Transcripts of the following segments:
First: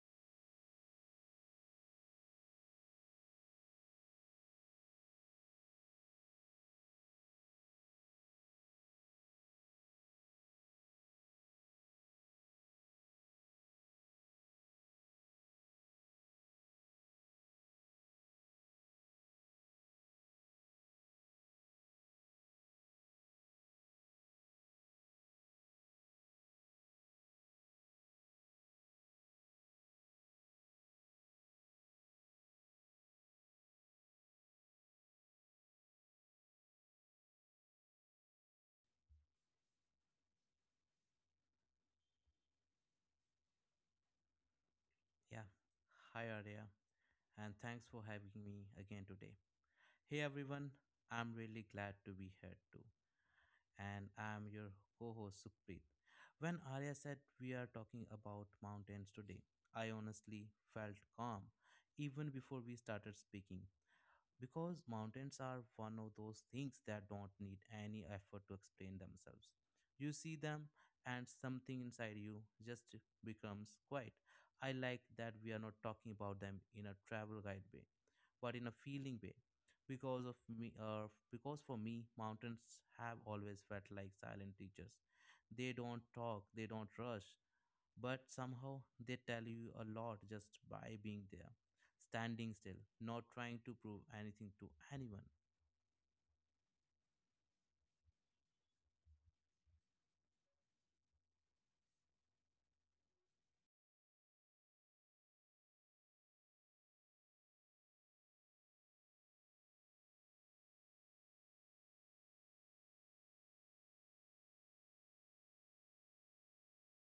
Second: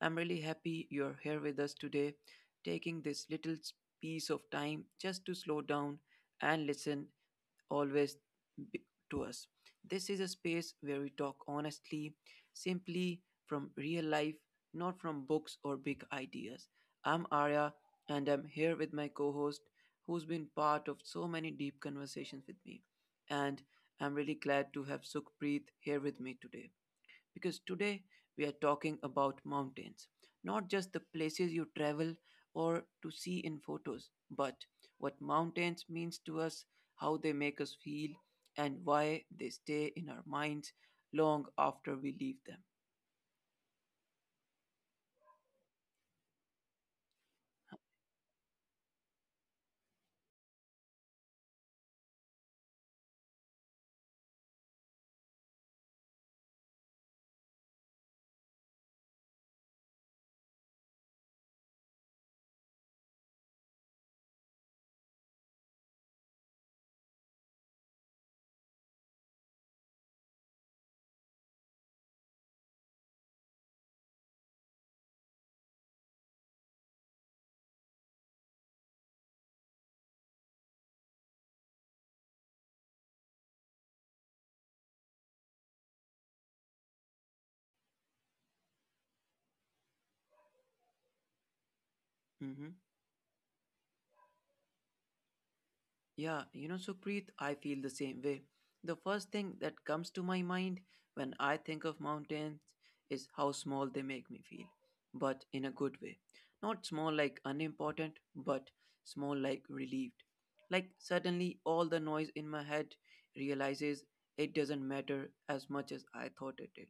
I'm really happy you're here with us today, taking this piece of time just to slow down and listen always b- to us. This is a space where we talk honestly, simply from real life, not from books or big ideas. I'm Arya and I'm here with my co host who's been part of so many deep conversations with me. And I'm really glad to have Sukhpreet here with me today because today we are talking about mountains, not just the places you travel or to see in photos, but what mountains means to us, how they make us feel, and why they stay in our minds long after we leave them. Yeah. Hi, Arya. And thanks for having me again today. Hey, everyone. I'm really glad to be here too. And I'm your co host, Sukhpreet. When Arya said we are talking about mountains today, I honestly felt calm even before we started speaking because mountains are one of those things that don't need any effort to explain themselves. You see them, and something inside you just becomes quiet. I like that we are not talking about them in a travel guide way, but in a feeling way. Because for me, mountains have always felt like silent teachers. They don't talk, they don't rush, but somehow they tell you a lot just by being there standing still, Mhm. not trying to prove anything to anyone. Yeah, you know, Supreet, I feel the same way. The first thing that comes to my mind when I think of mountains is how small they make me feel, but in a good way. Not small like unimportant, but small like relieved. Like suddenly all the noise in my head realizes it doesn't matter as much as I thought it did.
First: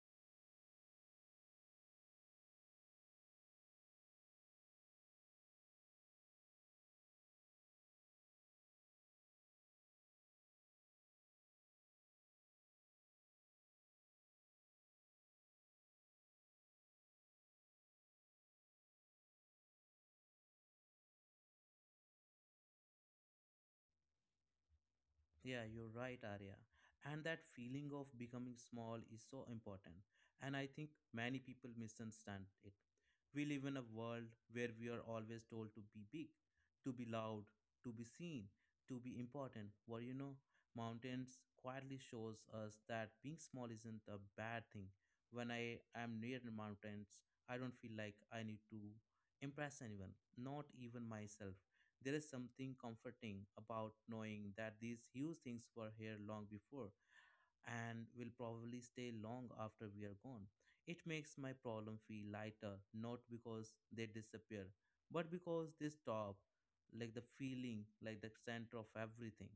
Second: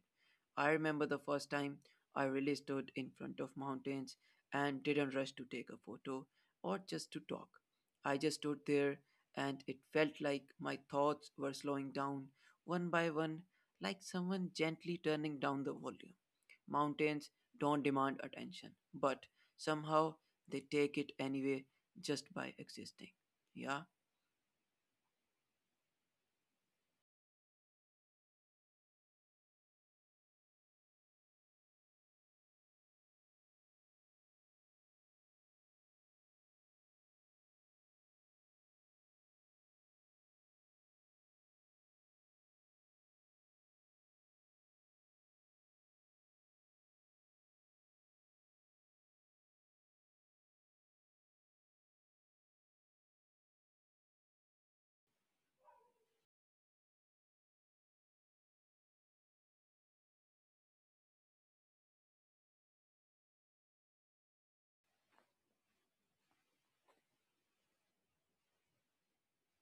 I remember the first time I really stood in front of mountains and didn't rush to take a photo or just to talk. I just stood there and it felt like my thoughts were slowing down one by one, like someone gently turning down the volume. Mountains don't demand attention, but somehow they take it anyway just by existing. Yeah. Yeah, you're right, Arya. And that feeling of becoming small is so important. And I think many people misunderstand it. We live in a world where we are always told to be big, to be loud, to be seen, to be important. Well, you know, mountains quietly shows us that being small isn't a bad thing. When I am near the mountains, I don't feel like I need to impress anyone, not even myself. There is something comforting about knowing that these huge things were here long before and will probably stay long after we are gone. It makes my problem feel lighter, not because they disappear, but because they stop, like the feeling, like the center of everything.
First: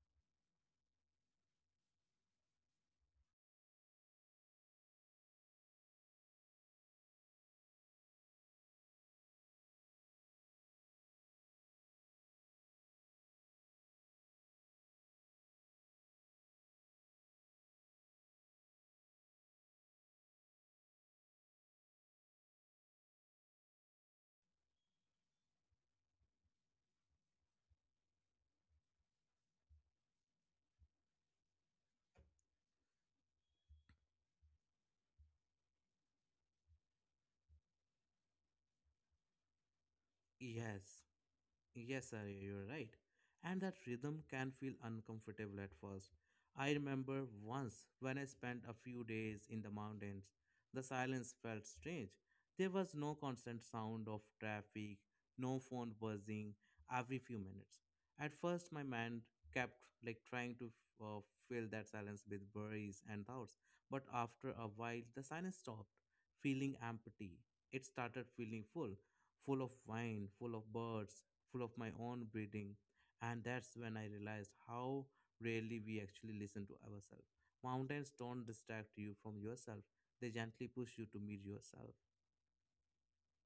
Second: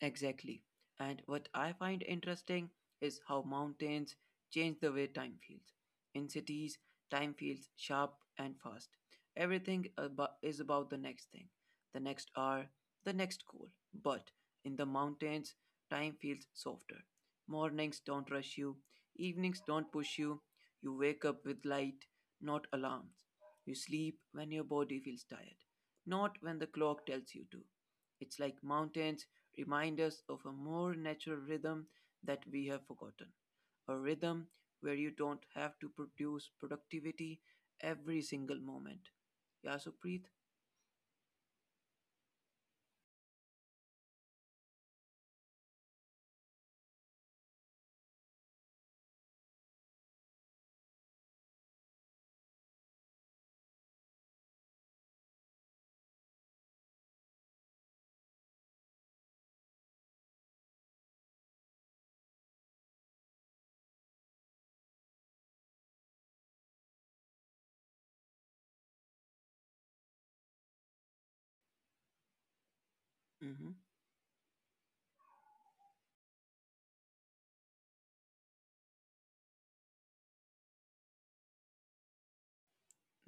Exactly. And what I find interesting is how mountains change the way time feels. In cities, time feels sharp and fast. Everything is about the next thing, the next hour, the next goal. But in the mountains, time feels softer. Mornings don't rush you, evenings don't push you. You wake up with light, not alarms. You sleep when your body feels tired, not when the clock tells you to. It's like mountains remind us of a more natural rhythm that we have forgotten. A rhythm where you don't have to produce productivity every single moment. Yeah, so Preet? Yes, Yes, sir, you're right. And that rhythm can feel uncomfortable at first. I remember once when I spent a few days in the mountains, the silence felt strange. There was no constant sound of traffic, no phone buzzing every few minutes. At first, my mind kept like trying to uh, fill that silence with worries and thoughts, but after a while, the silence stopped, feeling empty. It started feeling full full of wine, full of birds, full of my own breathing. And that's Mm-hmm. when I realized how rarely we actually listen to ourselves. Mountains don't distract you from yourself, they gently push you to meet yourself.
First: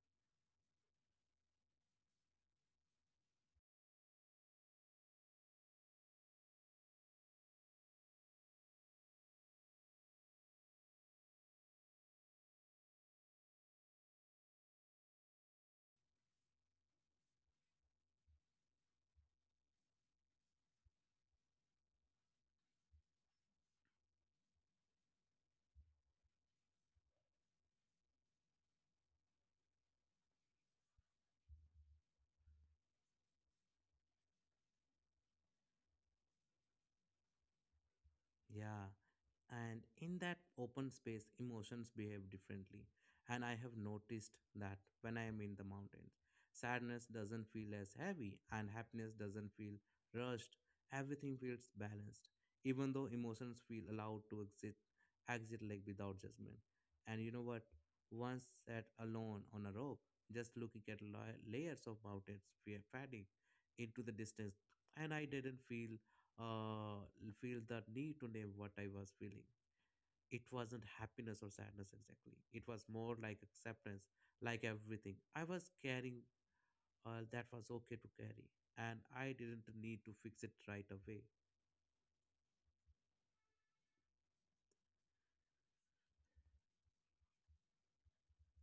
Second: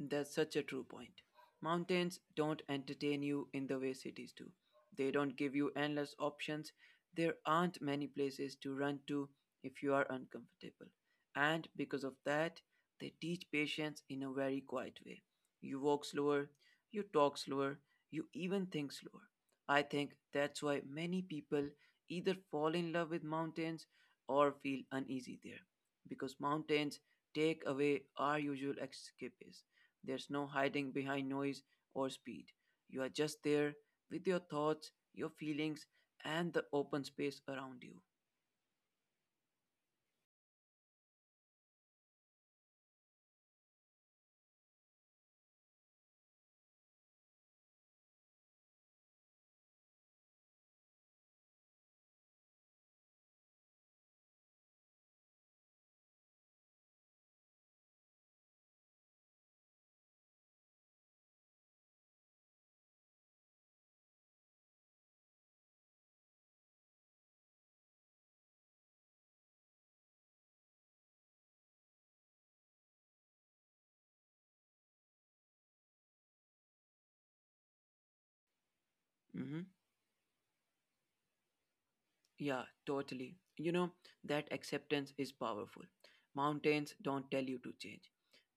That's such a true point. Mountains don't entertain you in the way cities do. They don't give you endless options. There aren't many places to run to if you are uncomfortable. And because of that, they teach patience in a very quiet way. You walk slower, you talk slower, you even think slower. I think that's why many people either fall in love with mountains or feel uneasy there, because mountains take away our usual escapism. There's no hiding behind noise or speed. You are just there with your thoughts, your feelings, and the open space around you. Yeah. And in that open space emotions behave differently, and I have noticed that when I am in the mountains sadness doesn't feel as heavy and happiness doesn't feel rushed. Everything feels balanced, even though emotions feel allowed to exit like without judgment. And you know what, once sat alone on a rope just looking at layers of mountains fear fading into the distance, and I didn't uh, feel the need to name what I was feeling. It wasn't happiness or sadness exactly. It was more like acceptance, like everything. I was carrying all that was okay to carry, and I Hmm. didn't need to fix it right away. Yeah, totally. You know, that acceptance is powerful. Mountains don't tell you to change.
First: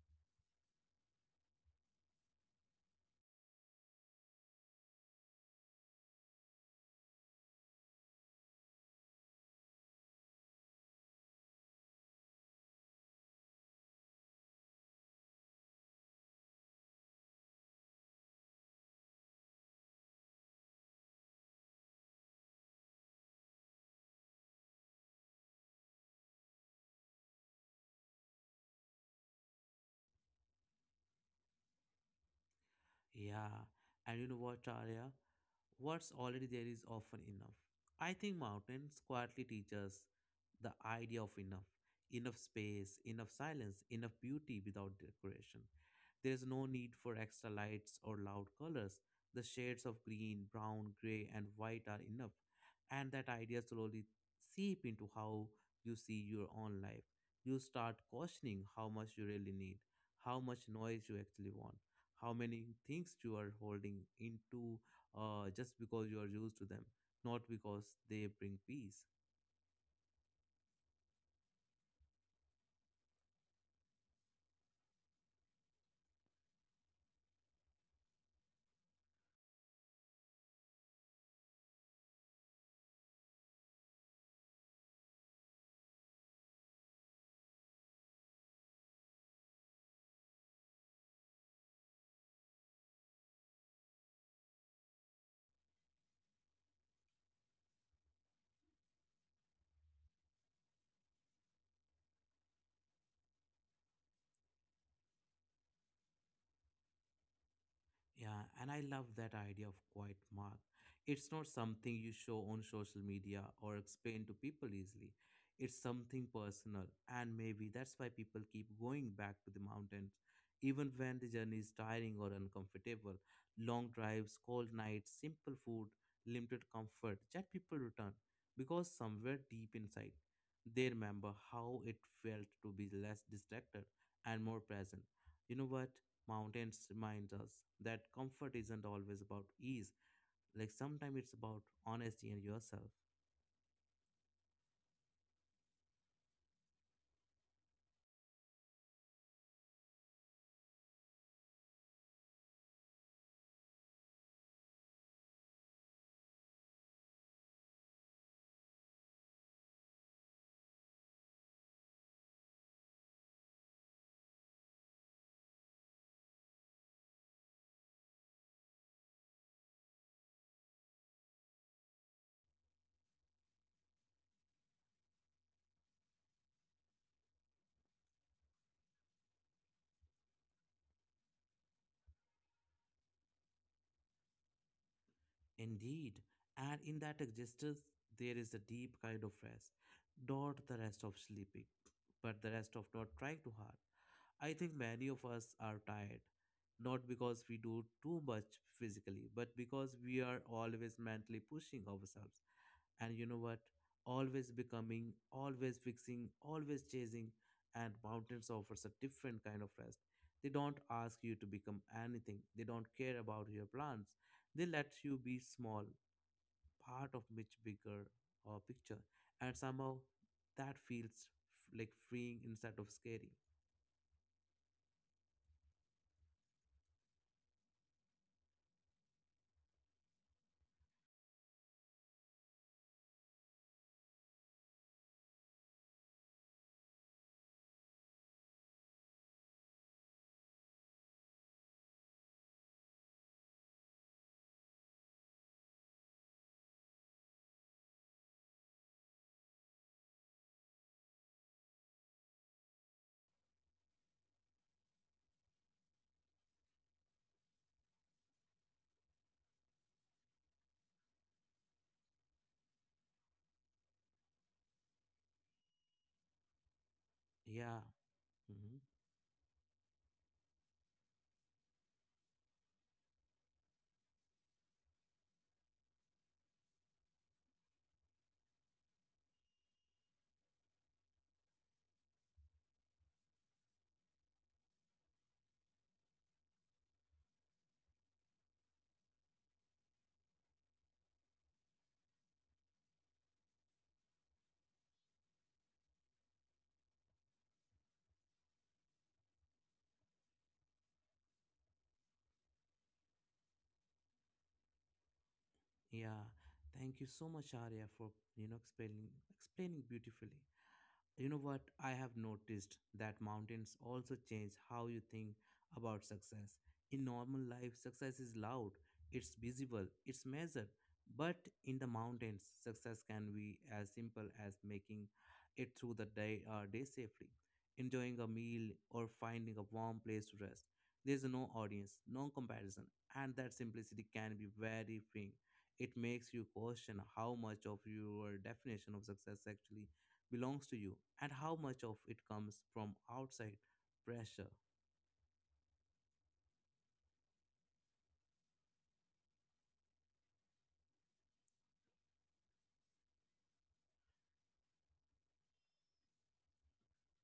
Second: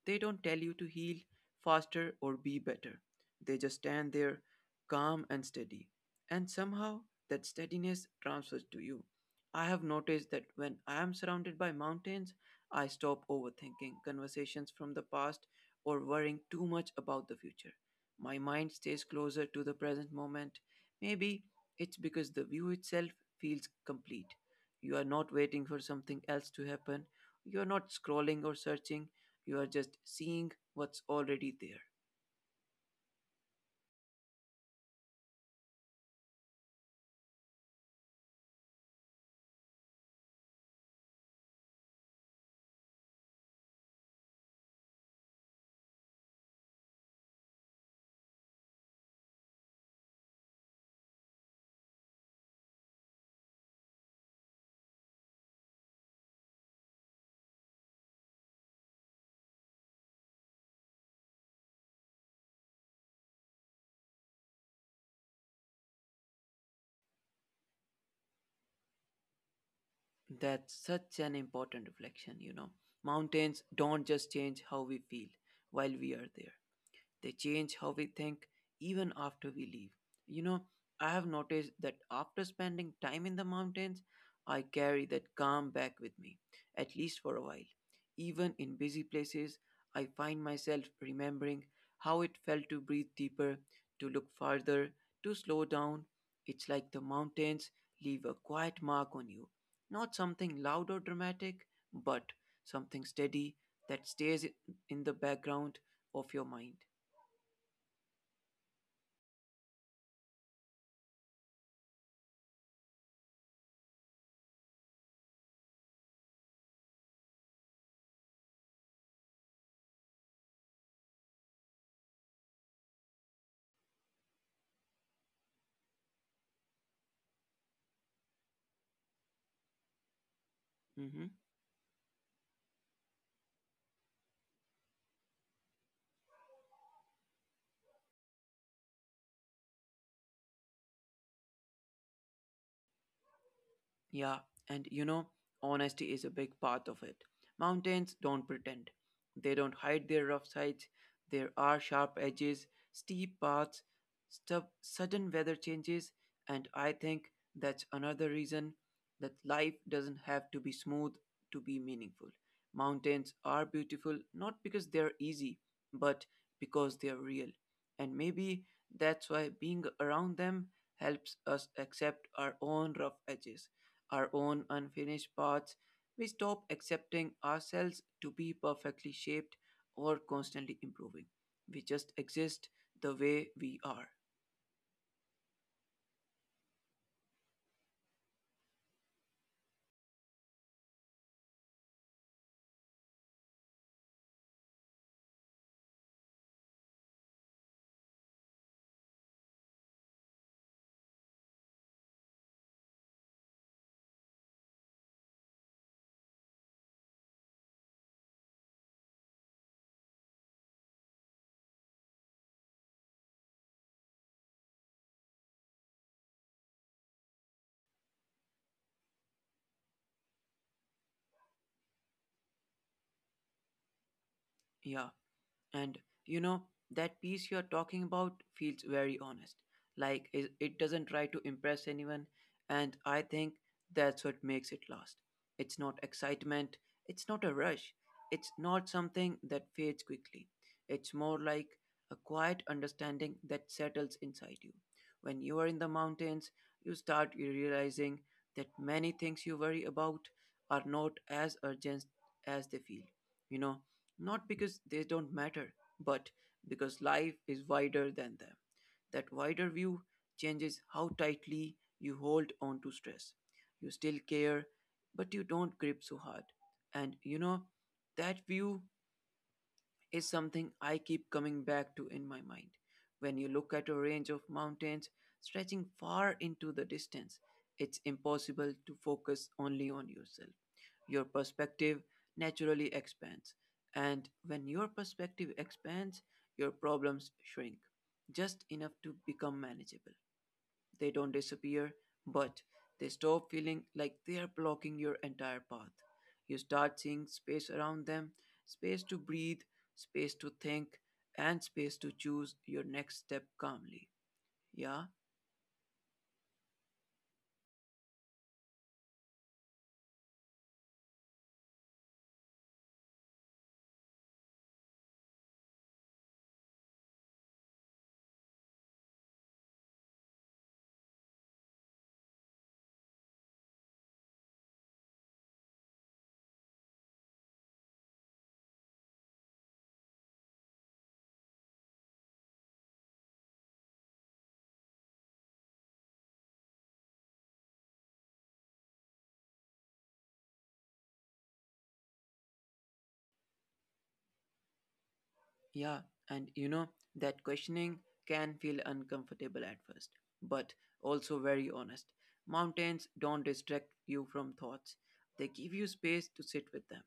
They don't tell you to heal faster or be better. They just stand there calm and steady. And somehow that steadiness transfers to you. I have noticed that when I am surrounded by mountains, I stop overthinking conversations from the past or worrying too much about the future. My mind stays closer to the present moment. Maybe it's because the view itself feels complete. You are not waiting for something else to happen. You are not scrolling or searching, you are just seeing what's already there. Yeah, and you know what, Arya? What's already there is often enough. I think mountains quietly teach us the idea of enough enough space, enough silence, enough beauty without decoration. There is no need for extra lights or loud colors. The shades of green, brown, gray, and white are enough. And that idea slowly seep into how you see your own life. You start questioning how much you really need, how much noise you actually want, how many things you are holding into just because you are used to them, not because they bring peace. That's such an important reflection, you know. Mountains don't just change how we feel while we are there. They change how we think even after we leave. You know, I have noticed that after spending time in the mountains, I carry that calm back with me, at least for a while. Even in busy places, I find myself remembering how it felt to breathe deeper, to look farther, to slow down. It's like the mountains leave a quiet mark on you. Not something loud or dramatic, but something steady that stays in the background of your mind. Yeah, and I love that idea of quiet mark. It's not something you show on social media or explain to people easily. It's something personal, and maybe that's why people keep going back to the mountains, even when the journey is tiring or uncomfortable. Long drives, cold nights, simple food, limited comfort, yet people return because somewhere deep inside they Mhm. remember how it felt to be less distracted and more present. You know what? Mountains reminds us that comfort isn't always about ease, like sometimes it's about honesty and yourself. Yeah, and you know, honesty is a big part of it. Mountains don't pretend. They don't hide their rough sides. There are sharp edges, steep paths, sudden weather changes, and I think that's another reason that life doesn't have to be smooth to be meaningful. Mountains are beautiful not because they're easy, but because they're real. And maybe that's why being around them helps us accept our own rough edges, our own unfinished parts. We stop accepting ourselves to be perfectly shaped or constantly improving. We just exist the way we are. Indeed, and in that existence, there is a deep kind of rest, not the rest of sleeping, but the rest of not trying too hard. I think many of us are tired, not because we do too much physically, but because we are always mentally pushing ourselves. And you know what, always becoming, always fixing, always chasing. And mountains offers a different kind of rest. They don't ask you to become anything, they don't care about your plans. They let you be small, part of much bigger picture. And somehow that feels like freeing instead of scary. Yeah. And you know, that piece you're talking about feels very honest. Like it doesn't try to impress anyone. And I think that's what makes it last. It's not excitement, it's not a rush, it's not something that fades quickly. It's more like a quiet understanding that settles inside you. When you are in the mountains, you start realizing that many things you worry about are not as urgent as they feel. You know, not because they don't matter, but because life is wider than them. That wider view changes how tightly you hold on to stress. You still care, but you don't grip so hard. And you Yeah. know, that Hmm. view is something I keep coming back to in my mind. When you look at a range of mountains stretching far into the distance, it's impossible to focus only on yourself. Your perspective naturally expands, and when your perspective expands, your problems shrink just enough to become manageable. They don't disappear, but they stop feeling like they are blocking your entire path. You start seeing space around them, space to breathe, space to think, and space to choose your next step calmly. Yeah, Yeah, thank you so much, Arya, for you know explaining beautifully. You know what? I have noticed that mountains also change how you think about success. In normal life, success is loud, it's visible, it's measured. But in the mountains, success can be as simple as making it through the day safely, enjoying a meal, or finding a warm place to rest. There's no audience, no comparison, and that simplicity can be very freeing. It makes you question how much of your definition of success actually belongs to you and how much of it comes from outside pressure. yeah, and you know, that questioning can feel uncomfortable at first, but also very honest. Mountains don't distract you from thoughts, they give you space to sit with them.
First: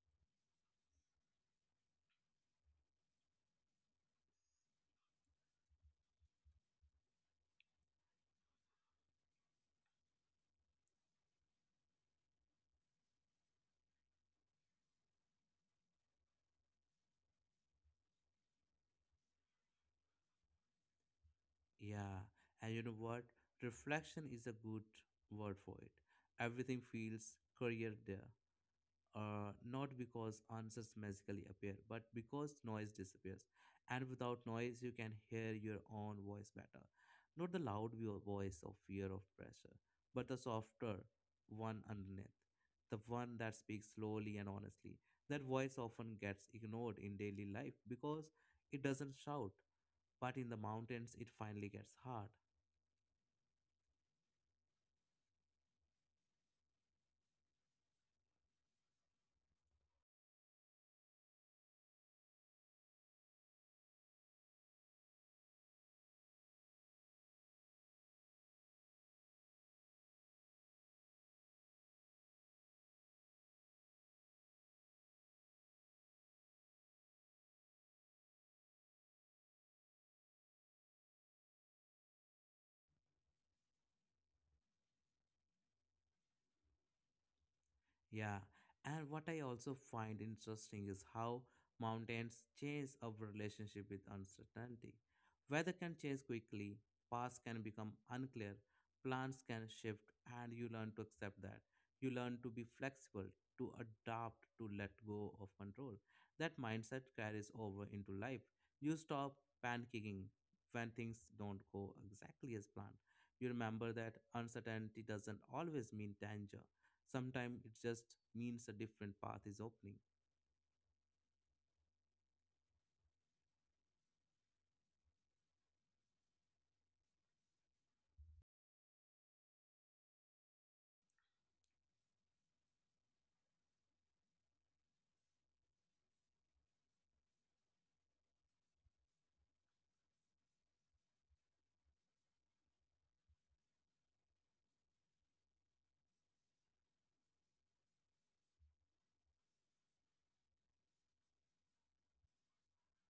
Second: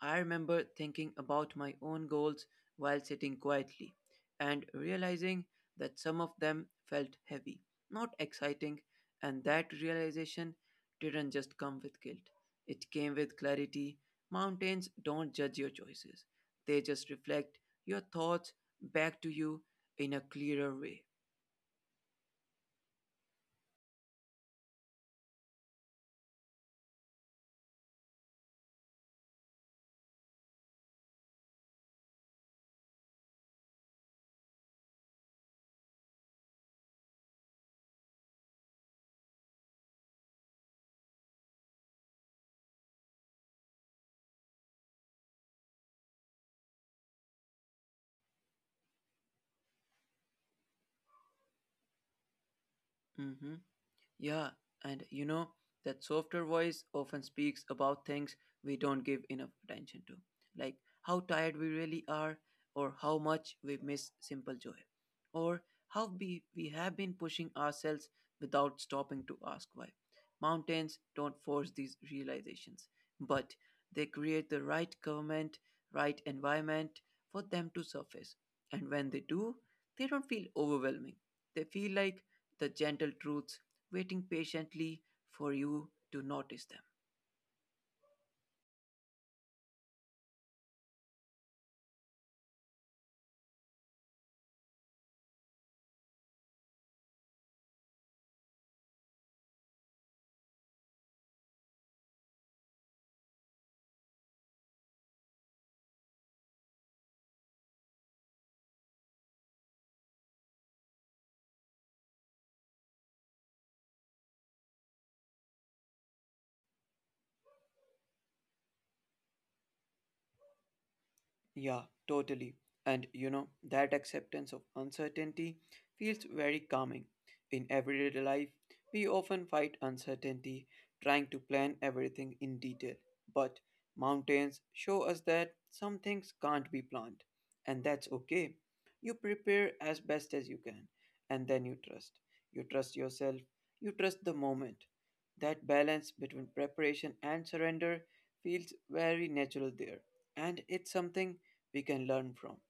I remember thinking about my own goals while sitting quietly and realizing that some of them felt heavy, not exciting, and that realization didn't just come with guilt. It came with clarity. Mountains don't judge your choices, they just reflect your thoughts back to you in a clearer way. Yeah, and you know what? Reflection is a good word for it. Everything feels career there. Not because answers magically appear, but because noise disappears. And without noise, you can hear your own voice better. Not the loud voice of fear of pressure, but the softer one underneath, the one that speaks slowly and honestly. That voice often gets ignored in daily life because it doesn't shout, but in the mountains, it finally gets heard. Mhm. Yeah, and you know, that softer voice often speaks about things we don't give enough attention to, like how tired we really are, or how much we miss simple joy, or how we have been pushing ourselves without stopping to ask why. Mountains don't force these realizations, but they create the right government, right environment for them to surface. And when they do, they don't feel overwhelming. They feel like the gentle truths waiting patiently for you to notice them. Yeah, and what I also find interesting is how mountains change our relationship with uncertainty. Weather can change quickly, paths can become unclear, plans can shift, and you learn to accept that. You learn to be flexible, to adapt, to let go of control. That mindset carries over into life. You stop panicking when things don't go exactly as planned. You remember that uncertainty doesn't always mean danger. Sometimes it just means a different path is opening. Yeah, totally. And you know, that acceptance of uncertainty feels very calming. In everyday life, we often fight uncertainty, trying to plan everything in detail. But mountains show us that some things can't be planned, and that's okay. You prepare as best as you can, and then you trust. You trust yourself, you trust the moment. That balance between preparation and surrender feels very natural there, and it's something we can learn from.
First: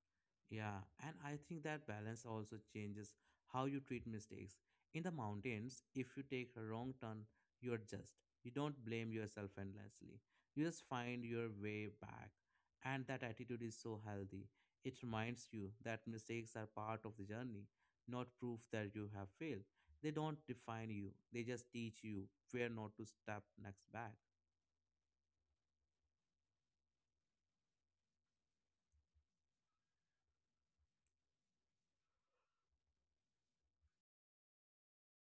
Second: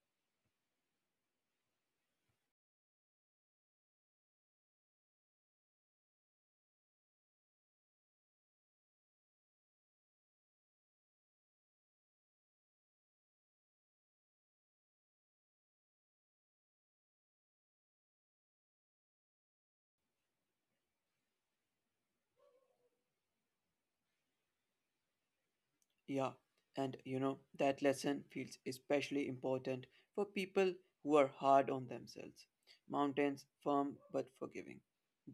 Yeah, and I think that balance also changes how you treat mistakes. In the mountains, if you take a wrong turn, you adjust. You don't blame yourself endlessly. You just find your way back. And that attitude is so healthy. It reminds you that mistakes are part of the journey, not proof that you have failed. They don't define you, they just teach you where not to step next back. Yeah, and you know, that lesson feels especially important for people who are hard on themselves. Mountains, firm but forgiving.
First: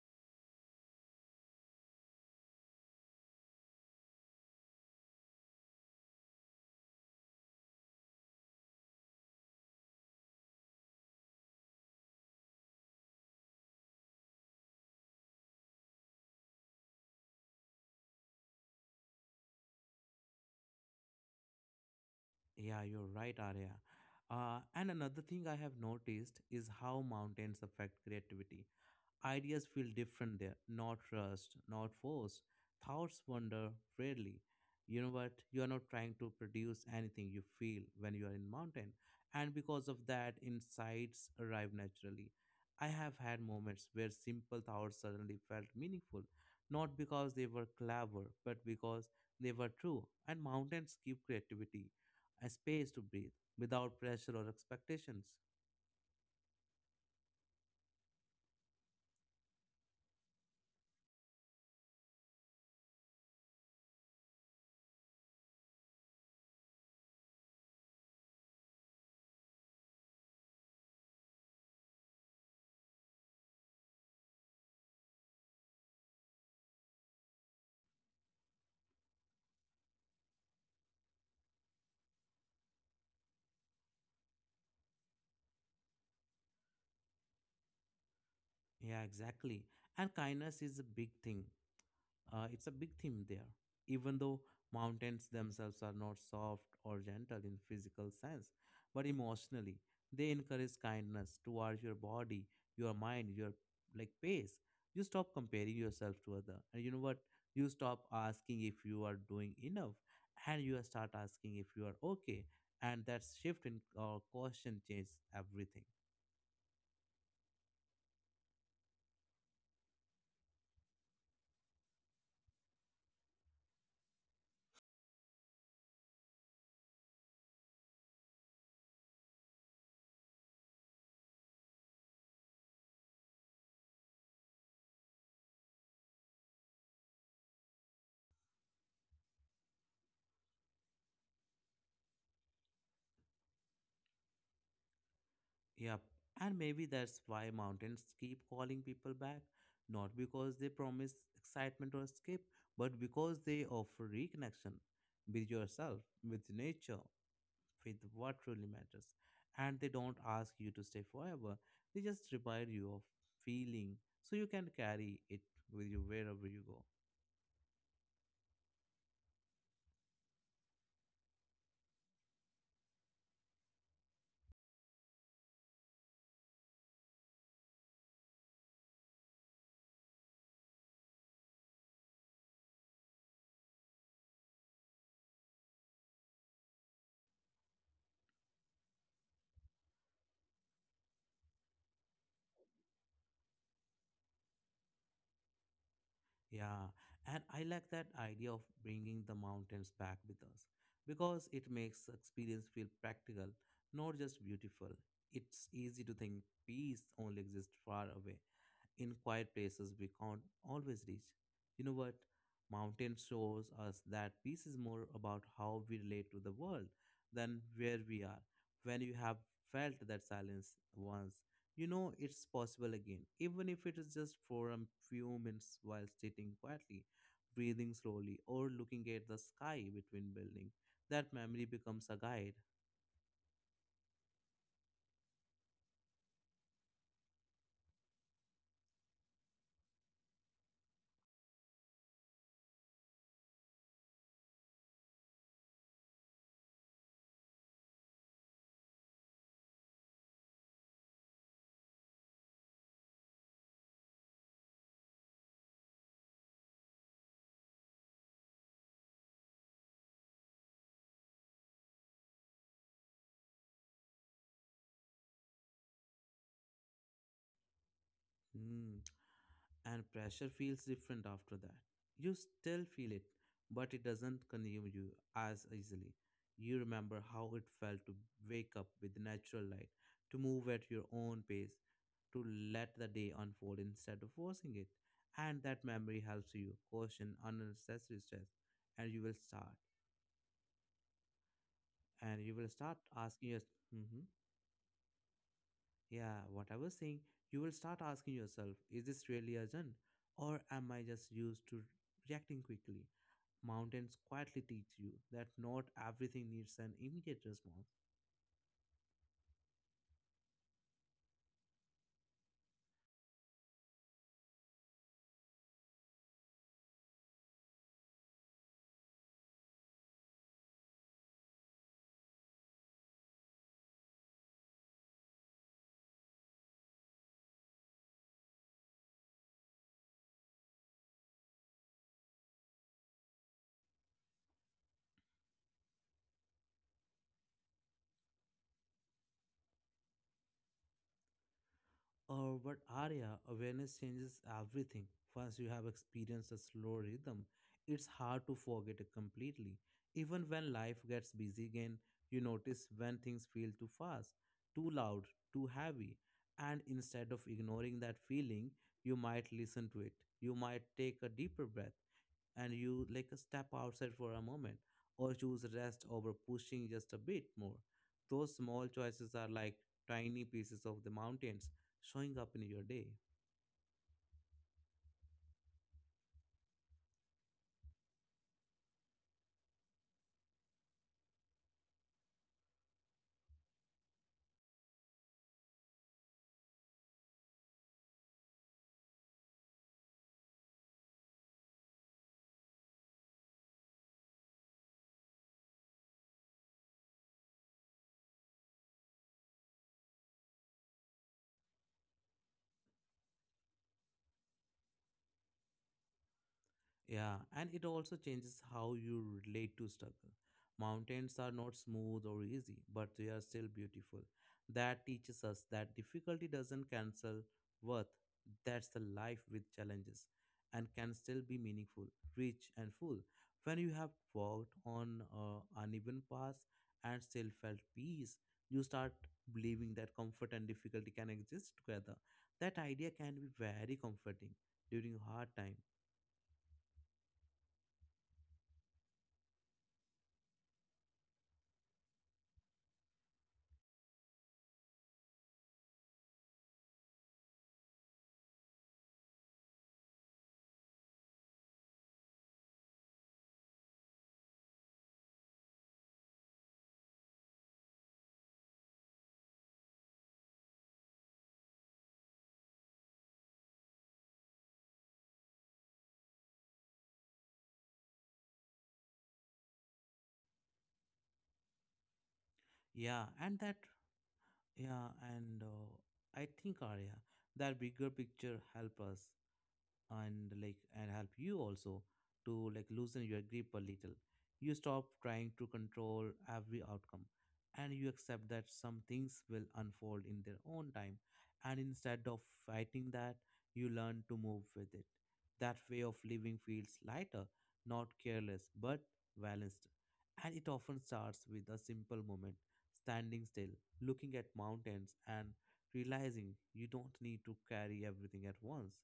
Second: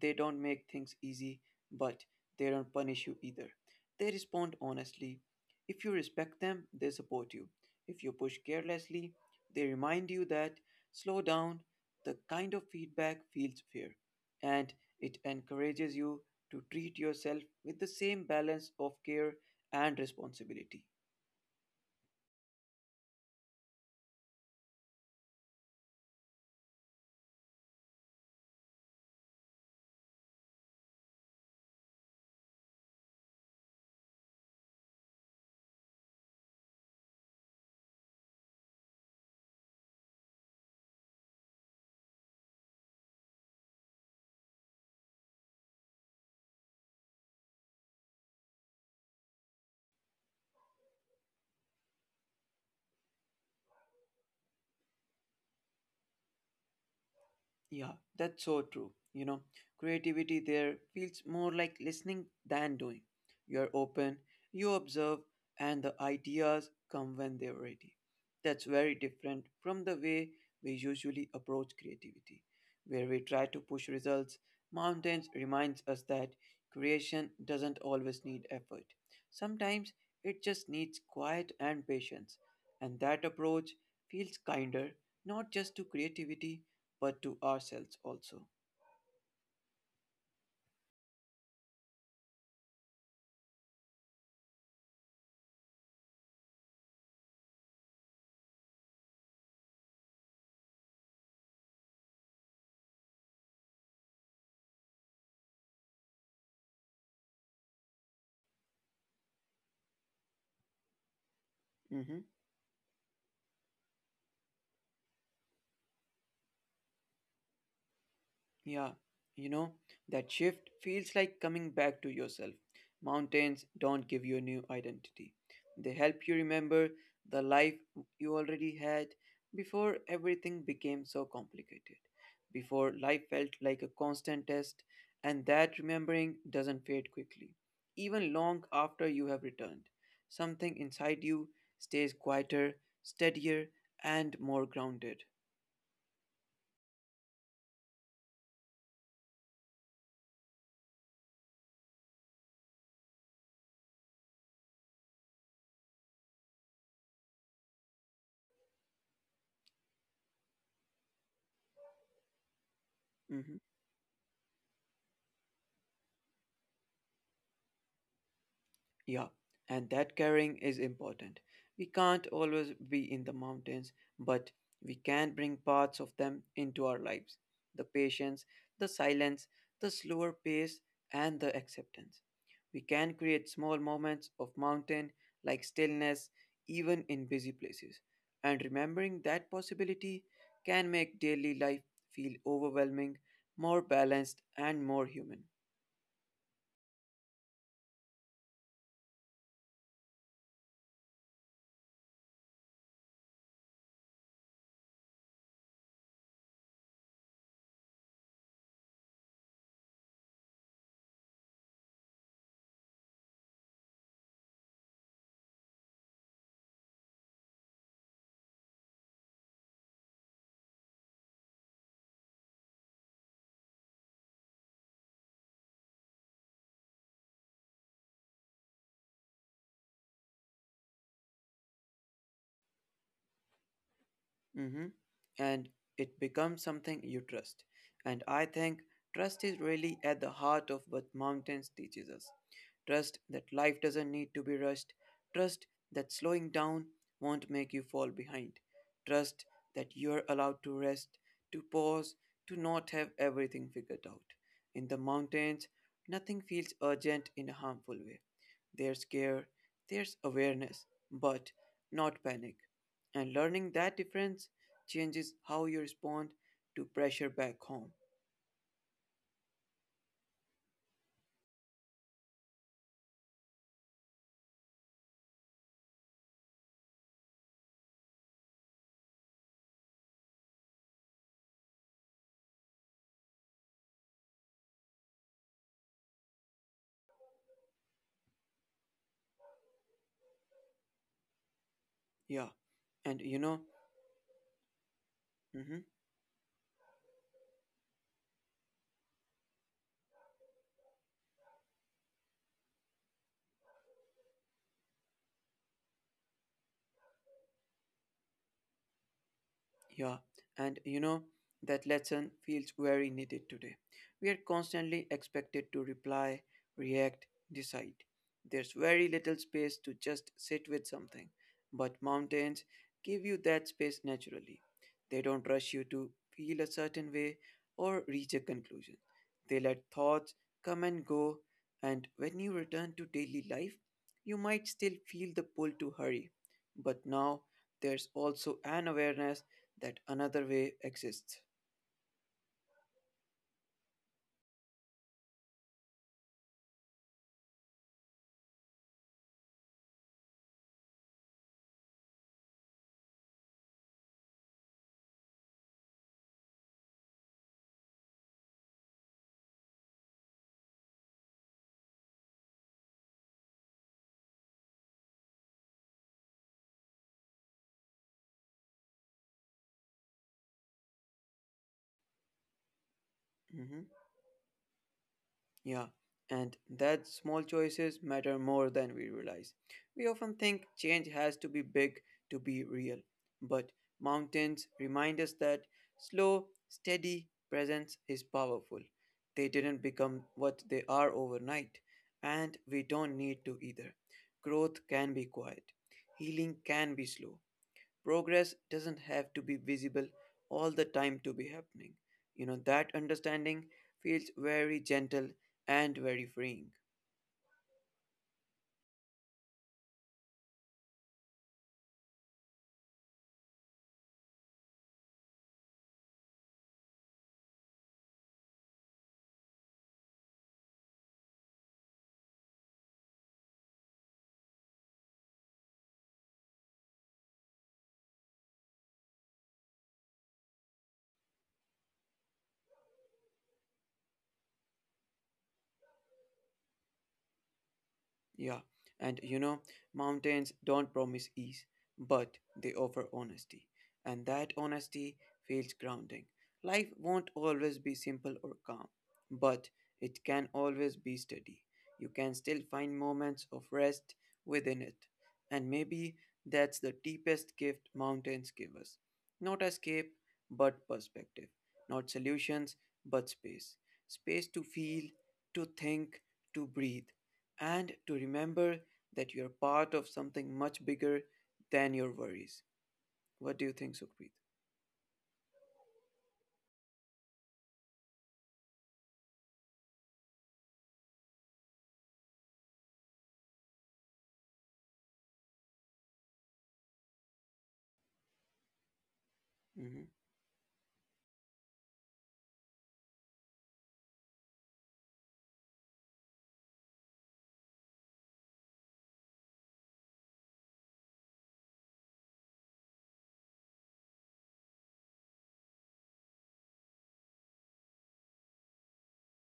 They don't make things easy, but they don't punish you either. They respond honestly. If you respect them, they support you. If you push carelessly, they remind you that slow down. The kind of feedback feels fair, and it encourages you to treat yourself with the same balance of care and responsibility. Yeah, you're right, Arya. And another thing I have noticed is how mountains affect creativity. Ideas feel different there, not rushed, not forced. Thoughts wander rarely. You know what? You are not trying to produce anything you feel when you are in mountain. And because of that, insights arrive naturally. I have had moments where simple thoughts suddenly felt meaningful, not because they were clever, but because they were true. And mountains give creativity a space to breathe without pressure or expectations. Yeah, that's so true. You know, creativity there feels more like listening than doing. You're open, you observe, and the ideas come when they're ready. That's very different from the way we usually approach creativity, where we try to push results. Mountains reminds us that creation doesn't always need effort. Sometimes it just needs quiet and patience, and that approach feels kinder, not just to creativity but to ourselves also. Yeah, exactly. And kindness is a big thing. It's a big theme there. Even though mountains themselves are not soft or gentle in physical sense, but emotionally, they encourage kindness towards your body, your mind, your like pace. You stop comparing yourself to other, and you know what? You stop asking if you are doing enough, and you start asking if you are okay. Hmm. And that shift in caution changes everything. Yeah, you know, that shift feels like coming back to yourself. Mountains don't give you a new identity, they help you remember the life you already had before everything became so complicated, before life felt like a constant test, and that remembering doesn't fade quickly. Even long after you have returned, something inside you stays quieter, steadier, and more grounded. Yep. And maybe that's why mountains keep calling people back, not because they promise excitement or escape, but because they offer reconnection with yourself, with nature, with what truly matters. And they don't ask you to stay forever, they just remind you of Mm-hmm. feeling so you can carry it with you wherever you go. Yeah, and that caring is important. We can't always be in the mountains, but we can bring parts of them into our lives, the patience, the silence, the slower pace, and the acceptance. We can create small moments of mountain like stillness, even in busy places. And remembering that possibility can make daily life feel overwhelming, more balanced, and more human. Yeah, and I like that idea of bringing the mountains back with us because it makes the experience feel practical, not just beautiful. It's easy to think peace only exists far away, in quiet places we can't always reach. You know what? Mountain shows us that peace is more about how we relate to the world than where we are. When you have felt that silence once, you know it's possible again, even if it is just for a few minutes while sitting quietly, breathing slowly, or looking at the sky between buildings. That memory becomes a guide. Mm-hmm. And it becomes something you trust. And I think trust is really at the heart of what mountains teaches us. Trust that life doesn't need to be rushed. Trust that slowing down won't make you fall behind. Trust that you're allowed to rest, to pause, to not have everything figured out. In the mountains, nothing feels urgent in a harmful way. There's care, there's awareness, but not panic. And learning that difference changes how you respond to pressure back home. Hmm. And pressure feels different after that. You still feel it, but it doesn't consume you as easily. You remember how it felt to wake up with natural light, to move at your own pace, to let the day unfold instead of forcing it. And that memory helps you caution unnecessary stress, and you will start. Yeah. And you will And start you know, asking yourself, mhm. yeah, what I was saying, you will start asking yourself, is this really urgent? Or am I just used to reacting quickly? Mountains quietly teach you that not everything needs an immediate response. Yeah, and you know, that lesson feels very needed today. We are constantly expected to reply, react, decide. There's very little space to just sit with something, but mountains give you that space naturally. They don't rush you to feel a certain way or reach a conclusion. They let thoughts come and go, and when you return to daily life, you might still feel the pull to hurry. But now there's also an awareness that another way exists. Or but area awareness changes everything. Once you have experienced a slow rhythm, it's hard to forget it completely. Even when life gets busy again, you notice when things feel too fast, too loud, too heavy. And instead of ignoring that feeling, you might listen to it. You might take a deeper breath and you like a step outside for a moment or choose rest over pushing just a bit more. Those small choices are like tiny pieces of the mountains showing up in your day. Mhm. Yeah, and that small choices matter more than we realize. We often think change has to be big to be real, but mountains remind us that slow, steady presence is powerful. They didn't become what they are overnight, and we don't need to either. Growth can be quiet, healing can be slow, progress doesn't have to be visible all the time to be happening. You know, that understanding feels very gentle and very freeing. Yeah, and it also changes how you relate to struggle. Mountains are not smooth or easy, but they are still beautiful. That teaches us that difficulty doesn't cancel worth. That's the life with challenges and can still be meaningful, rich, and full. When you have walked on uneven paths and still felt peace, you start believing that comfort and difficulty can exist together. That idea can be very comforting during hard time. Yeah, and you know, mountains don't promise ease, but they offer honesty. And that honesty feels grounding. Life won't always be simple or calm, but it can always be steady. You can still find moments of rest within it. And maybe that's the deepest gift mountains give us. Not escape, but perspective. Not solutions, but space. Space to feel, to think, to breathe and to remember that you're part of something much bigger than your worries. Yeah, What do you and think, that, Sukhpreet? yeah, and I think Arya, that bigger picture help us and like and help you also to like loosen your grip a little. You stop trying to control every outcome, and you accept that some things will Hmm. unfold in their own time. And instead of fighting that, you learn to move with it. That way of living feels lighter, not careless, but balanced. And it often starts with a simple moment standing still, looking at mountains, and realizing you don't need to carry everything at once.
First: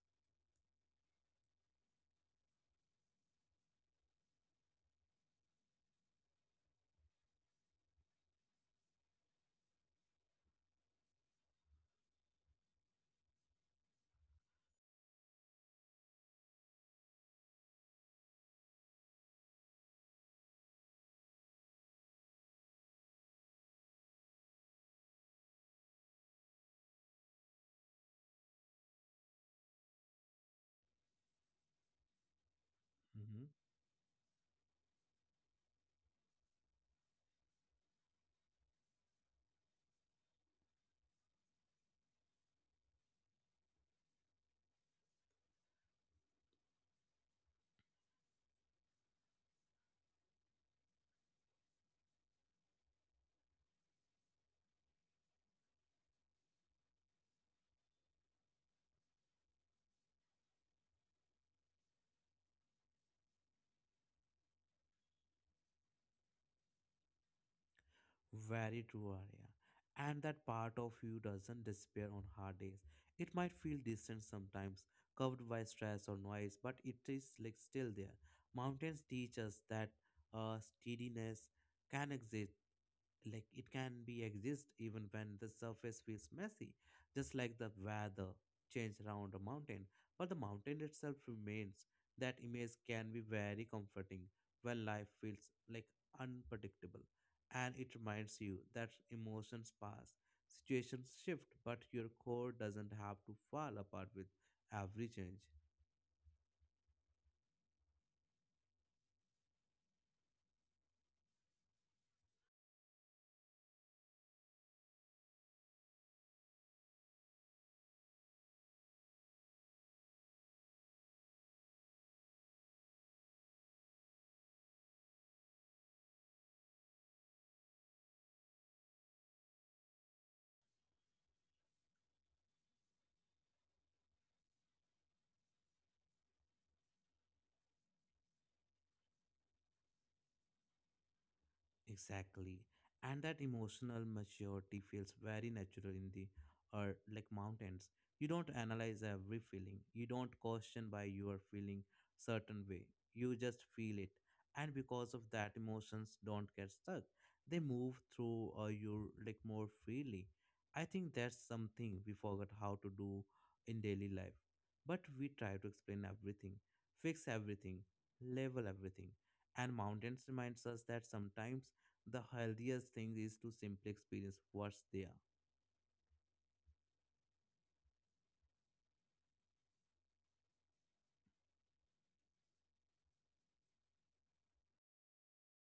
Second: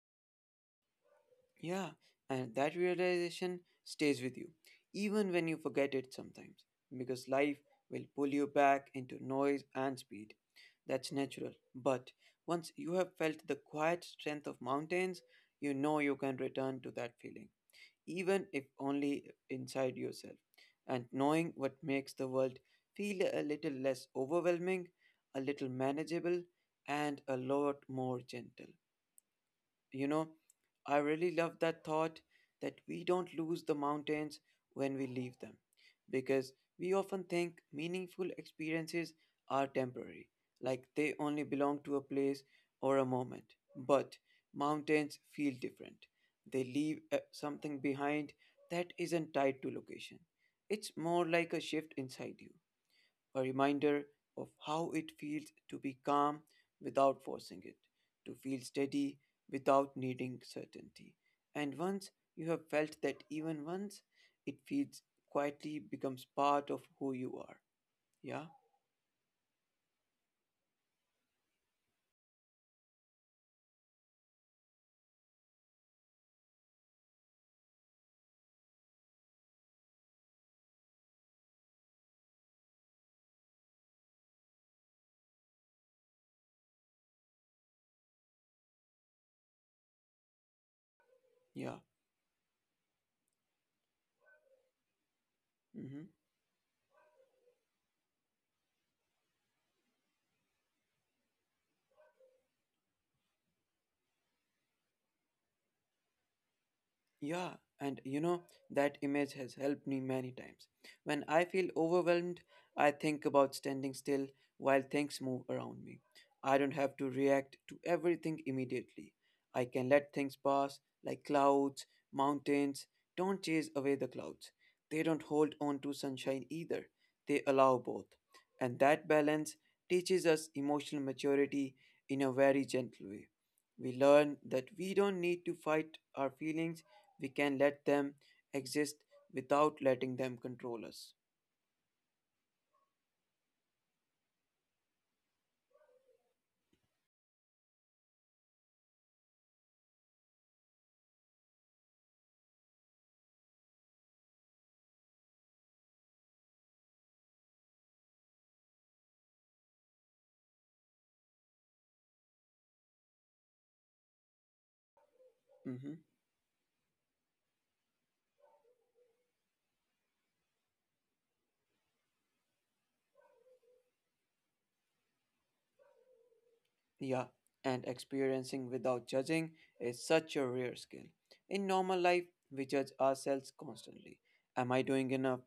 Yeah, and that realization stays with you, even when you forget it sometimes, because life will pull you back into noise and speed. That's natural. But once you have felt the quiet strength of mountains, you know you can return to that feeling, even if only inside yourself. And knowing what makes the world feel a little less overwhelming, a little manageable, and a lot more gentle. You know, I really love that thought that we don't lose the mountains when we leave them, because we often think meaningful experiences are temporary, like they only belong to a place or a moment. But mountains feel different. They leave something behind that isn't tied to location. It's more like a shift inside you, a reminder of how it feels to be calm without forcing it, to feel steady without needing certainty. And once you have felt that even once, it feels quietly becomes part of who you are. Yeah, Very true, Arya. And that part of you doesn't disappear on hard days. It might feel distant sometimes, covered by stress or noise, but it is like still there. Mountains teach us that steadiness can exist, like it can be exist even when the surface feels messy, just like the weather change around a mountain, but the mountain itself yeah. remains. That image can be very comforting when life feels like hmm unpredictable, and it reminds you that emotions pass, situations shift, but your core doesn't have to fall apart with every change. Yeah, and you know, that image has helped me many times. When I feel overwhelmed, I think about standing still while things move around me. I don't have to react to everything immediately. I can let things pass, like clouds, mountains. Don't chase away the clouds. They don't hold on to sunshine either, they allow both. And that balance teaches us emotional maturity in a very gentle way. We learn that we don't need to fight our feelings, we can let them exist without letting them control us. Exactly. And that emotional maturity feels very natural in the or like mountains. You don't analyze every feeling. You don't question why you are feeling certain way. You just feel it. And because of that emotions don't get stuck. They move through you like more freely. I think that's something we forgot how to do in daily life. But we try to explain Mhm. everything, fix everything, level everything, and mountains reminds us that sometimes the healthiest thing is to simply experience what's there. Yeah, and experiencing without judging is such a rare skill. In normal life, we judge ourselves constantly. Am I doing enough?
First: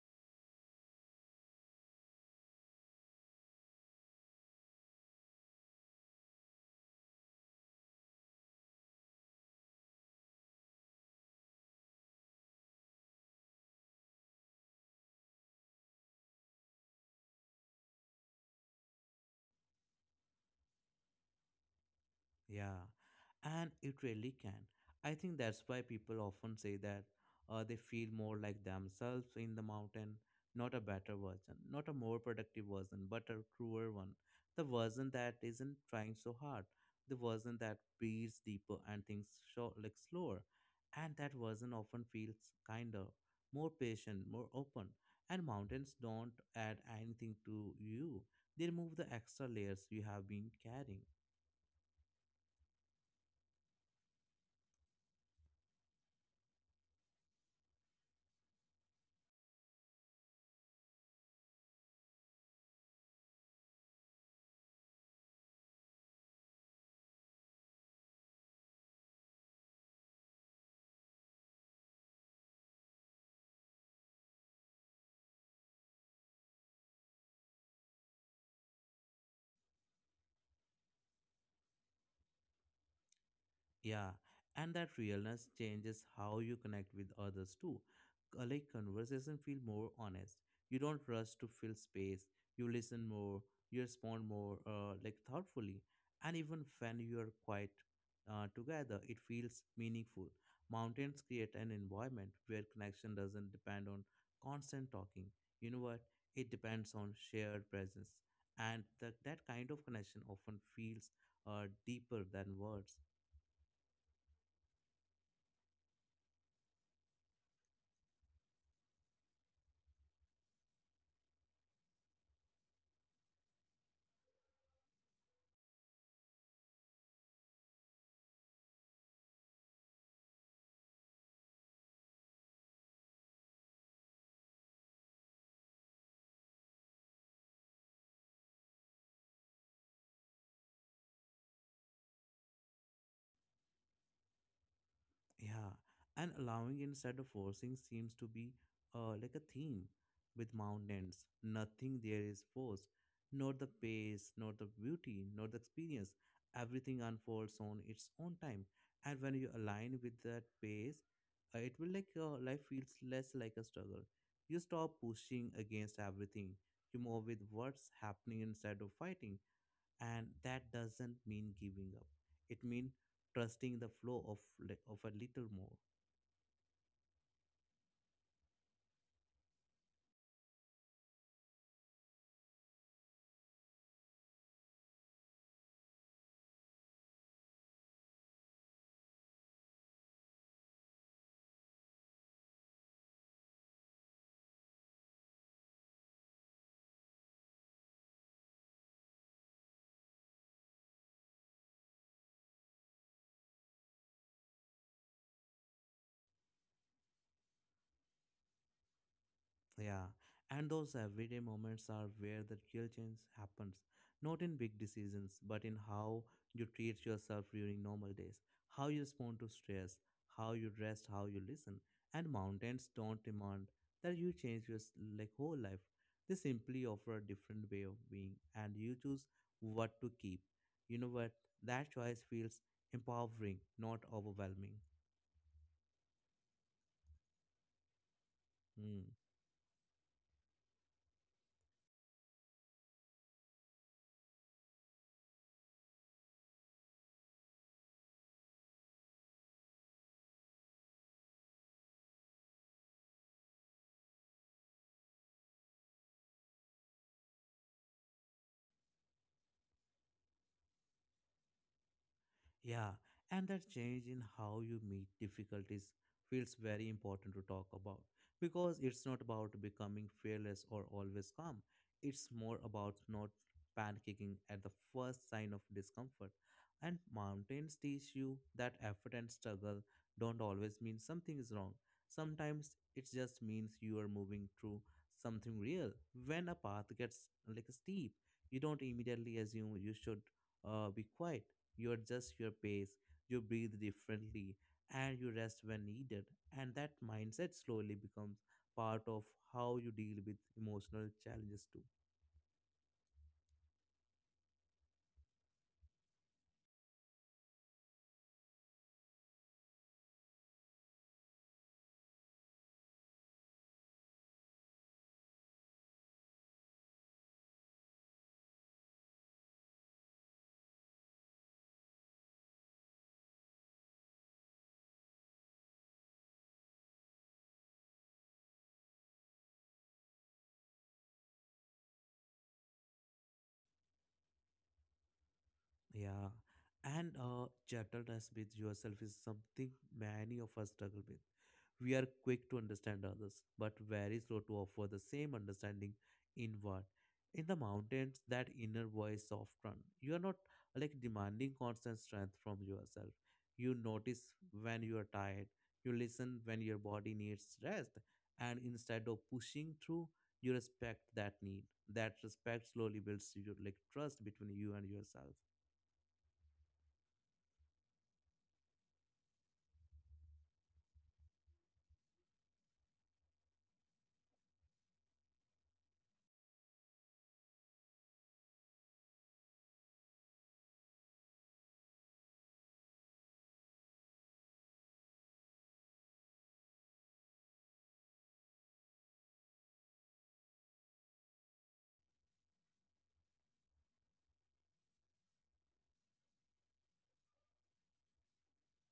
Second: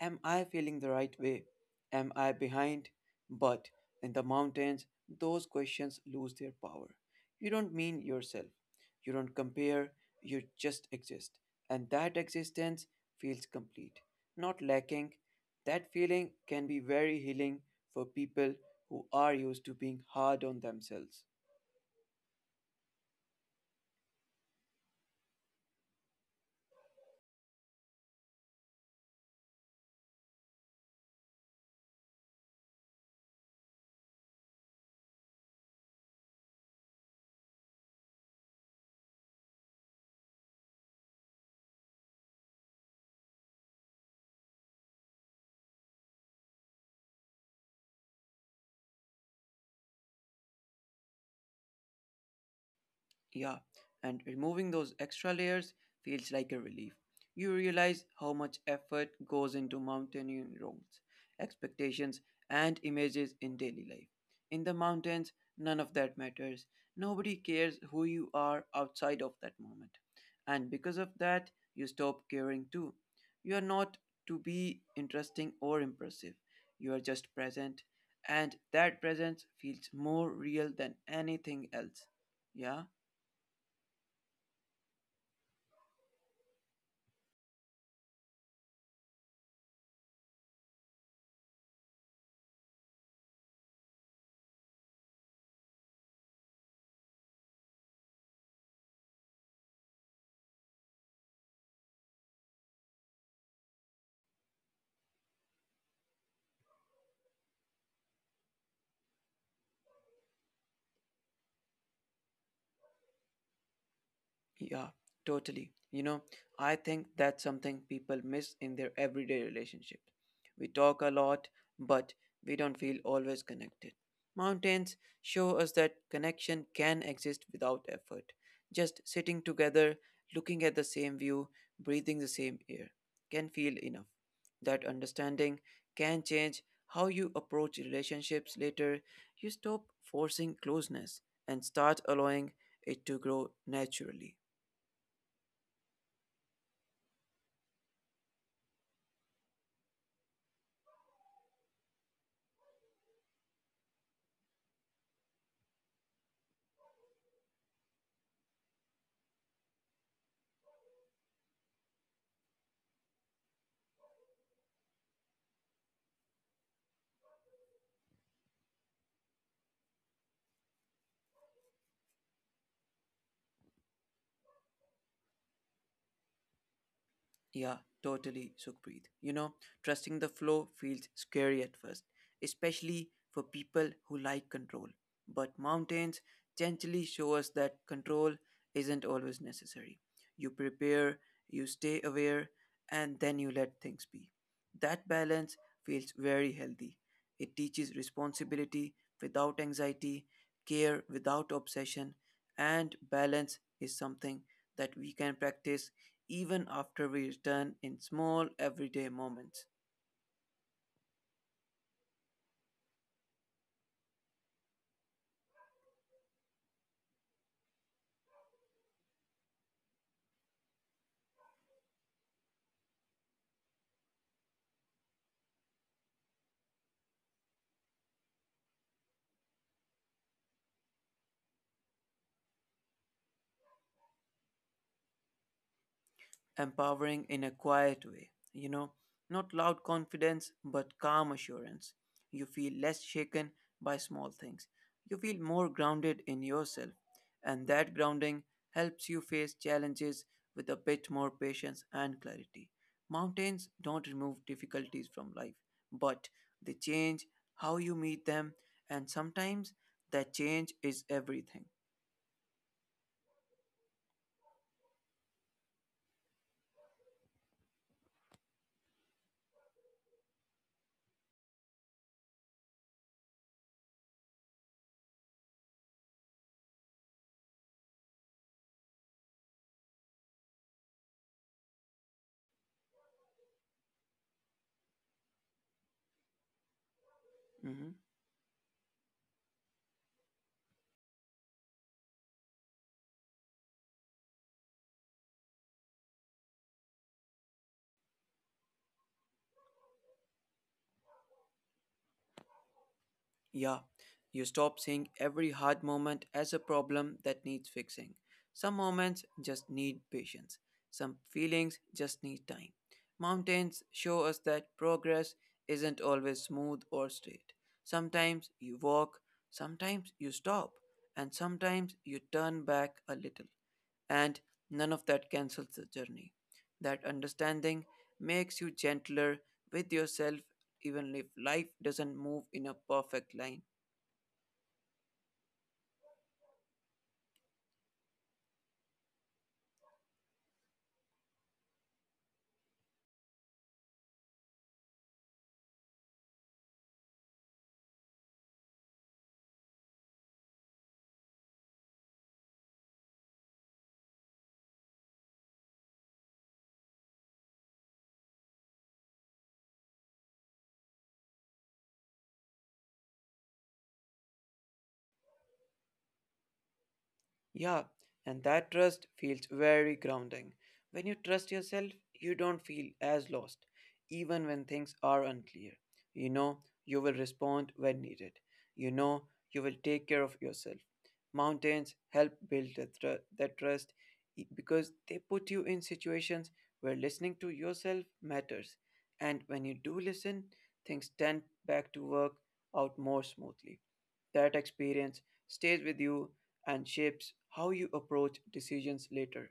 Am I feeling the right way? Am I behind? But in the mountains, those questions lose their power. You don't mean yourself. You don't compare. You just exist. And that existence feels complete, not lacking. That feeling can be very healing for people who are used to being hard on themselves. Yeah, and it really can. I think that's why people often say that they feel more like themselves in the mountain, not a better version, not a more productive version, but a truer one. The version that isn't trying so hard, the version that breathes deeper and thinks short, like slower. And that version often feels kinder, more patient, more open. And mountains don't add anything to you, they remove the extra layers you have been carrying. Yeah, and removing those extra layers feels like a relief. You realize how much effort goes into mountaineering roles, expectations, and images in daily life. In the mountains, none of that matters. Nobody cares who you are outside of that moment. And because of that, you stop caring too. You are not to be interesting or impressive. You are just present, and that presence feels more real than anything else. Yeah? Yeah, and that realness changes how you connect with others too. Like conversation feel more honest. You don't rush to fill space. You listen more. You respond more, like thoughtfully. And even when you are quiet together, it feels meaningful. Mountains create an environment where connection doesn't depend on constant talking. You know what? It depends on shared presence, and that kind of connection often feels deeper than words. Yeah, totally. You know, I think that's something people miss in their everyday relationships. We talk a lot, but we don't feel always connected. Mountains show us that connection can exist without effort. Just sitting together, looking at the same view, breathing the same air can feel enough. That understanding can change how you approach relationships later. You stop forcing closeness and start allowing it to grow naturally. Yeah, and allowing instead of forcing seems to be like a theme with mountains. Nothing there is forced, nor the pace, nor the beauty, nor the experience. Everything unfolds on its own time, and when you align with that pace, it will like your life feels less like a struggle. You stop pushing against everything. You move with what's happening instead of fighting, and that doesn't mean giving up, it means trusting the flow of of a little more. Yeah, totally, Sukhpreet. You know, trusting the flow feels scary at first, especially for people who like control. But mountains gently show us that control isn't always necessary. You prepare, you stay aware, and then you let things be. That balance feels very healthy. It teaches responsibility without anxiety, care without obsession, and balance is something that we can practice even after we return in small everyday moments, Yeah, and those everyday moments are where the real change happens. Not in big decisions, but in how you treat yourself during normal days, how you respond to stress, how you rest, how you listen. And mountains don't demand that you change your like whole life. They simply offer a different way of being, and you choose what to keep. You know what? That choice feels empowering, not overwhelming. empowering in a quiet way. You know, not Hmm. loud confidence, but calm assurance. You feel less shaken by small things. You feel more grounded in yourself, and that grounding helps you face challenges with a bit more patience and clarity. Mountains don't remove difficulties from life, but they change how you meet them, and sometimes that change is everything. Yeah, and that change in how you meet difficulties feels very important to talk about because it's not about becoming fearless or always calm. It's more about not panicking at the first sign of discomfort. And mountains teach you that effort and struggle don't always mean something is wrong. Sometimes it just means you are moving through something real. When a path gets like Mm-hmm. steep, you don't immediately assume you should be quiet, you adjust your pace, you breathe differently, and you rest when needed. And that mindset slowly becomes part of how you deal with emotional challenges too. Yeah, you stop seeing every hard moment as a problem that needs fixing. Some moments just need patience. Some feelings just need time. Mountains show us that progress isn't always smooth or straight. Sometimes you walk, sometimes you stop, and sometimes you turn back a little. And none of that cancels the journey. That understanding makes you gentler with yourself even if life doesn't move in a perfect line. Yeah. And gentleness with yourself is something many of us struggle with. We are quick to understand others, but very slow to offer the same understanding inward. In the mountains, that inner voice often. You are not like demanding constant strength from yourself. You notice when you are tired. You listen when your body needs rest. And instead of pushing through, you respect that need. That respect slowly builds your like trust between you and yourself. Yeah, and that trust feels very grounding. When you trust yourself, you don't feel as lost, even when things are unclear. You know you will respond when needed. You know you will take care of yourself. Mountains help build that trust because they put you in situations where listening to yourself matters. And when you do listen, things tend back to work out more smoothly, that experience stays with you and shapes how you approach decisions later.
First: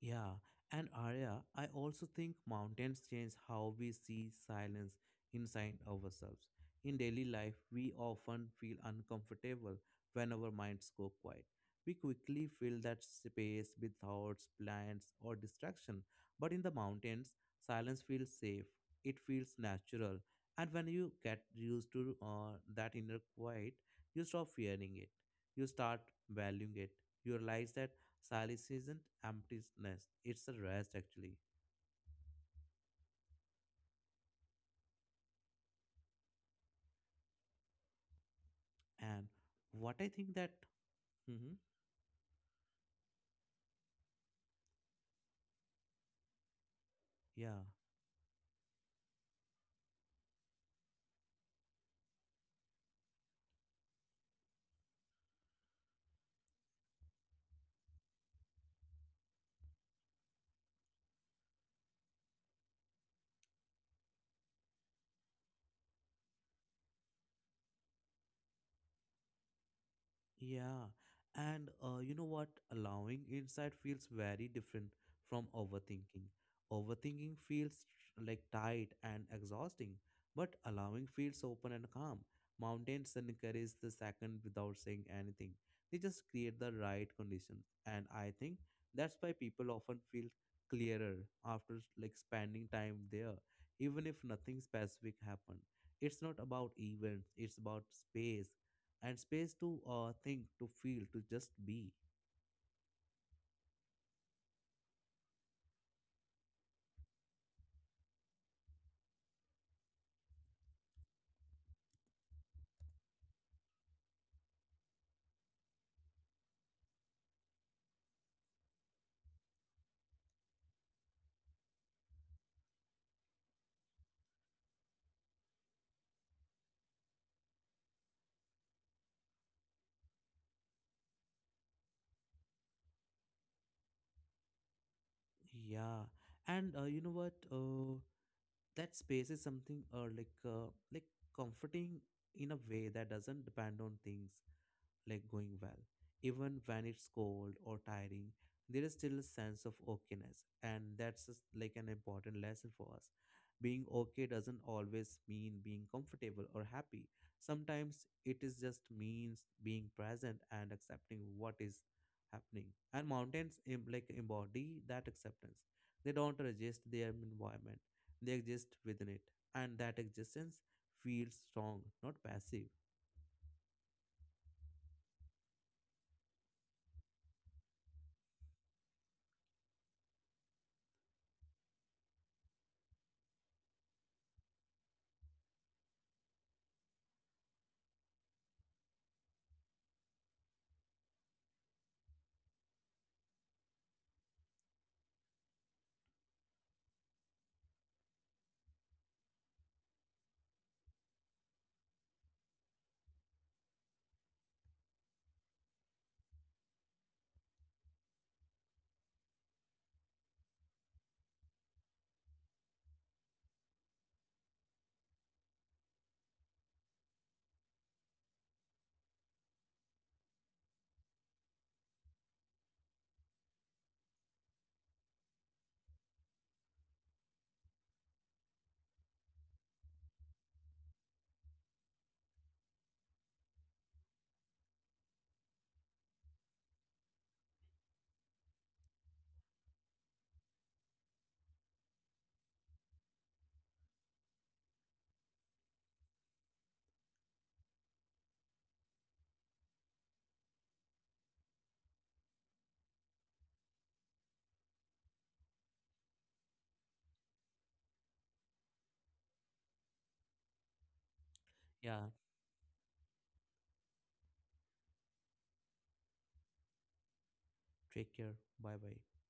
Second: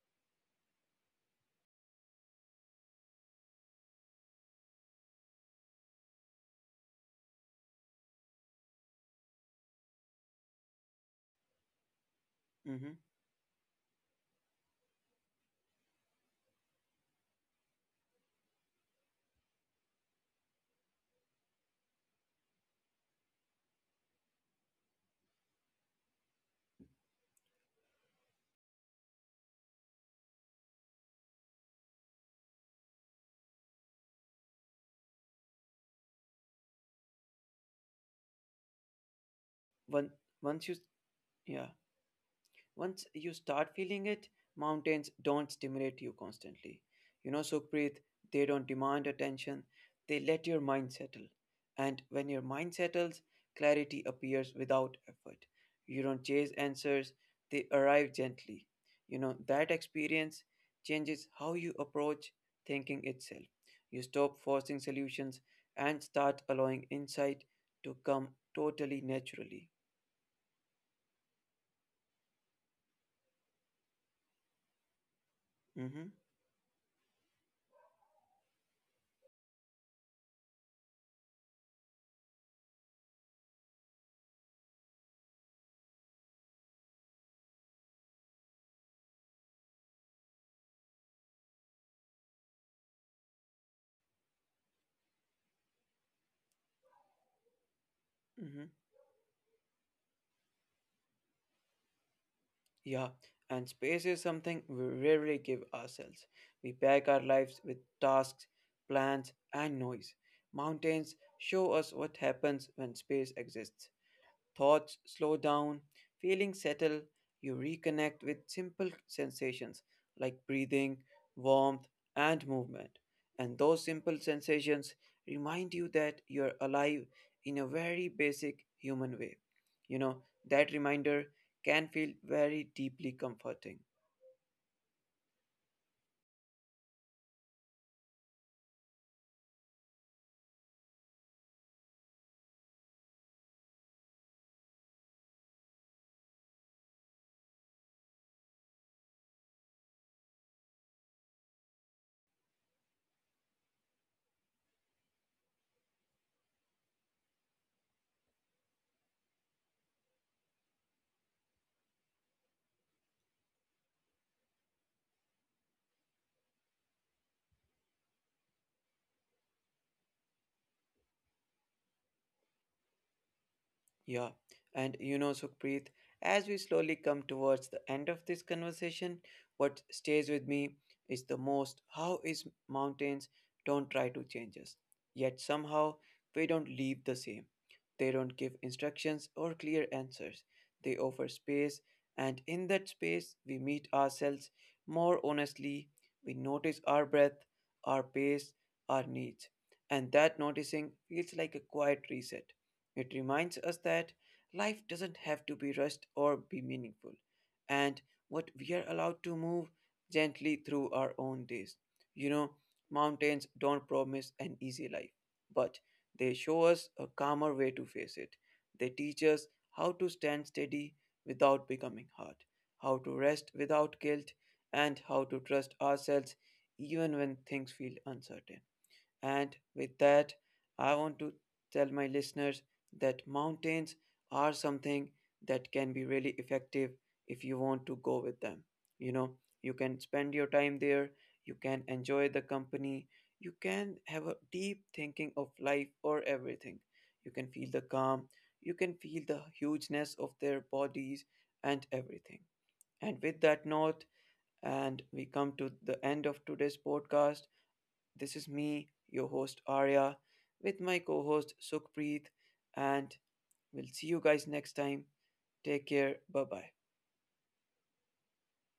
Yeah, and Arya, I also think mountains change how we see silence inside ourselves. In daily life, we often feel uncomfortable when our minds go quiet. We quickly fill Mhm. that space with thoughts, plans, or distraction. But in the mountains, silence feels safe, it feels natural. And when you get used to that inner quiet, you stop fearing it, you start valuing it. You realize that silence isn't emptiness; it's a rest actually. And what I When, think that, once you, hmm, yeah, once you start feeling it, mountains don't stimulate you constantly. You know, yeah. Sukhpreet, they don't demand attention, they let your mind settle. And when your mind settles, clarity appears without effort. You don't chase answers, they arrive gently. You know, that experience changes how you approach thinking itself. You stop forcing solutions and start allowing insight to come totally naturally. Yeah, and you know what? Allowing insight feels very different from Mm-hmm, overthinking. Overthinking feels like tight and exhausting, but allowing feels open and calm. Mountains encourage the second without saying anything. They just create the right conditions, and I think that's why people often feel clearer after like spending time there, even if nothing specific happened. It's not about events; it's about space mm-hmm. and space to think, to feel, to just be. Yeah, and space is something we rarely give ourselves. We pack our lives with tasks, plans, and noise. Mountains show us what happens when space exists. Thoughts slow down, feelings settle, you reconnect with simple sensations like breathing, warmth, and movement. And those simple sensations remind you that you're alive in a very basic human way. You know, that reminder can feel very deeply comforting. Yeah, and you know what? That space is something like comforting in a way that doesn't depend on things. Like going well. Even when it's cold or tiring, there is still a sense of okayness, and that's just like an important lesson for us. Being okay doesn't always mean being comfortable or happy. Sometimes it is just means being present and accepting what is happening. And mountains like embody that acceptance. They don't resist their environment; they exist within it, and that existence feels strong, not passive. Yeah, and you know, Sukhpreet, as we slowly come towards the end of this conversation, what stays with me is the most how is mountains don't try to change us, yet somehow they don't leave the same. They don't give instructions or clear answers. They offer space, and in that space, we meet ourselves more honestly. We notice our breath, our pace, our needs, and that noticing feels like a quiet reset, it reminds us that life doesn't have to be rushed or be meaningful, and what we are allowed to move gently through our own days. You know, mountains don't promise an easy life, but they show us a calmer way to face it. They teach us how to stand steady without becoming hard, how to rest without guilt, and how to trust ourselves even when things feel uncertain. And with that, I want to tell my listeners that mountains are something that can be really effective if you want to go with them. You know, you can spend your time there, you can enjoy the company, you can have a deep thinking of life or everything. You can feel the calm, you can feel the hugeness of their bodies and everything. And with that note, and we come to the end of today's podcast. This is me, your host Arya, with my co host Yeah, Sukhpreet, and we'll see you guys next time. Take care. Bye bye. take care. Bye bye.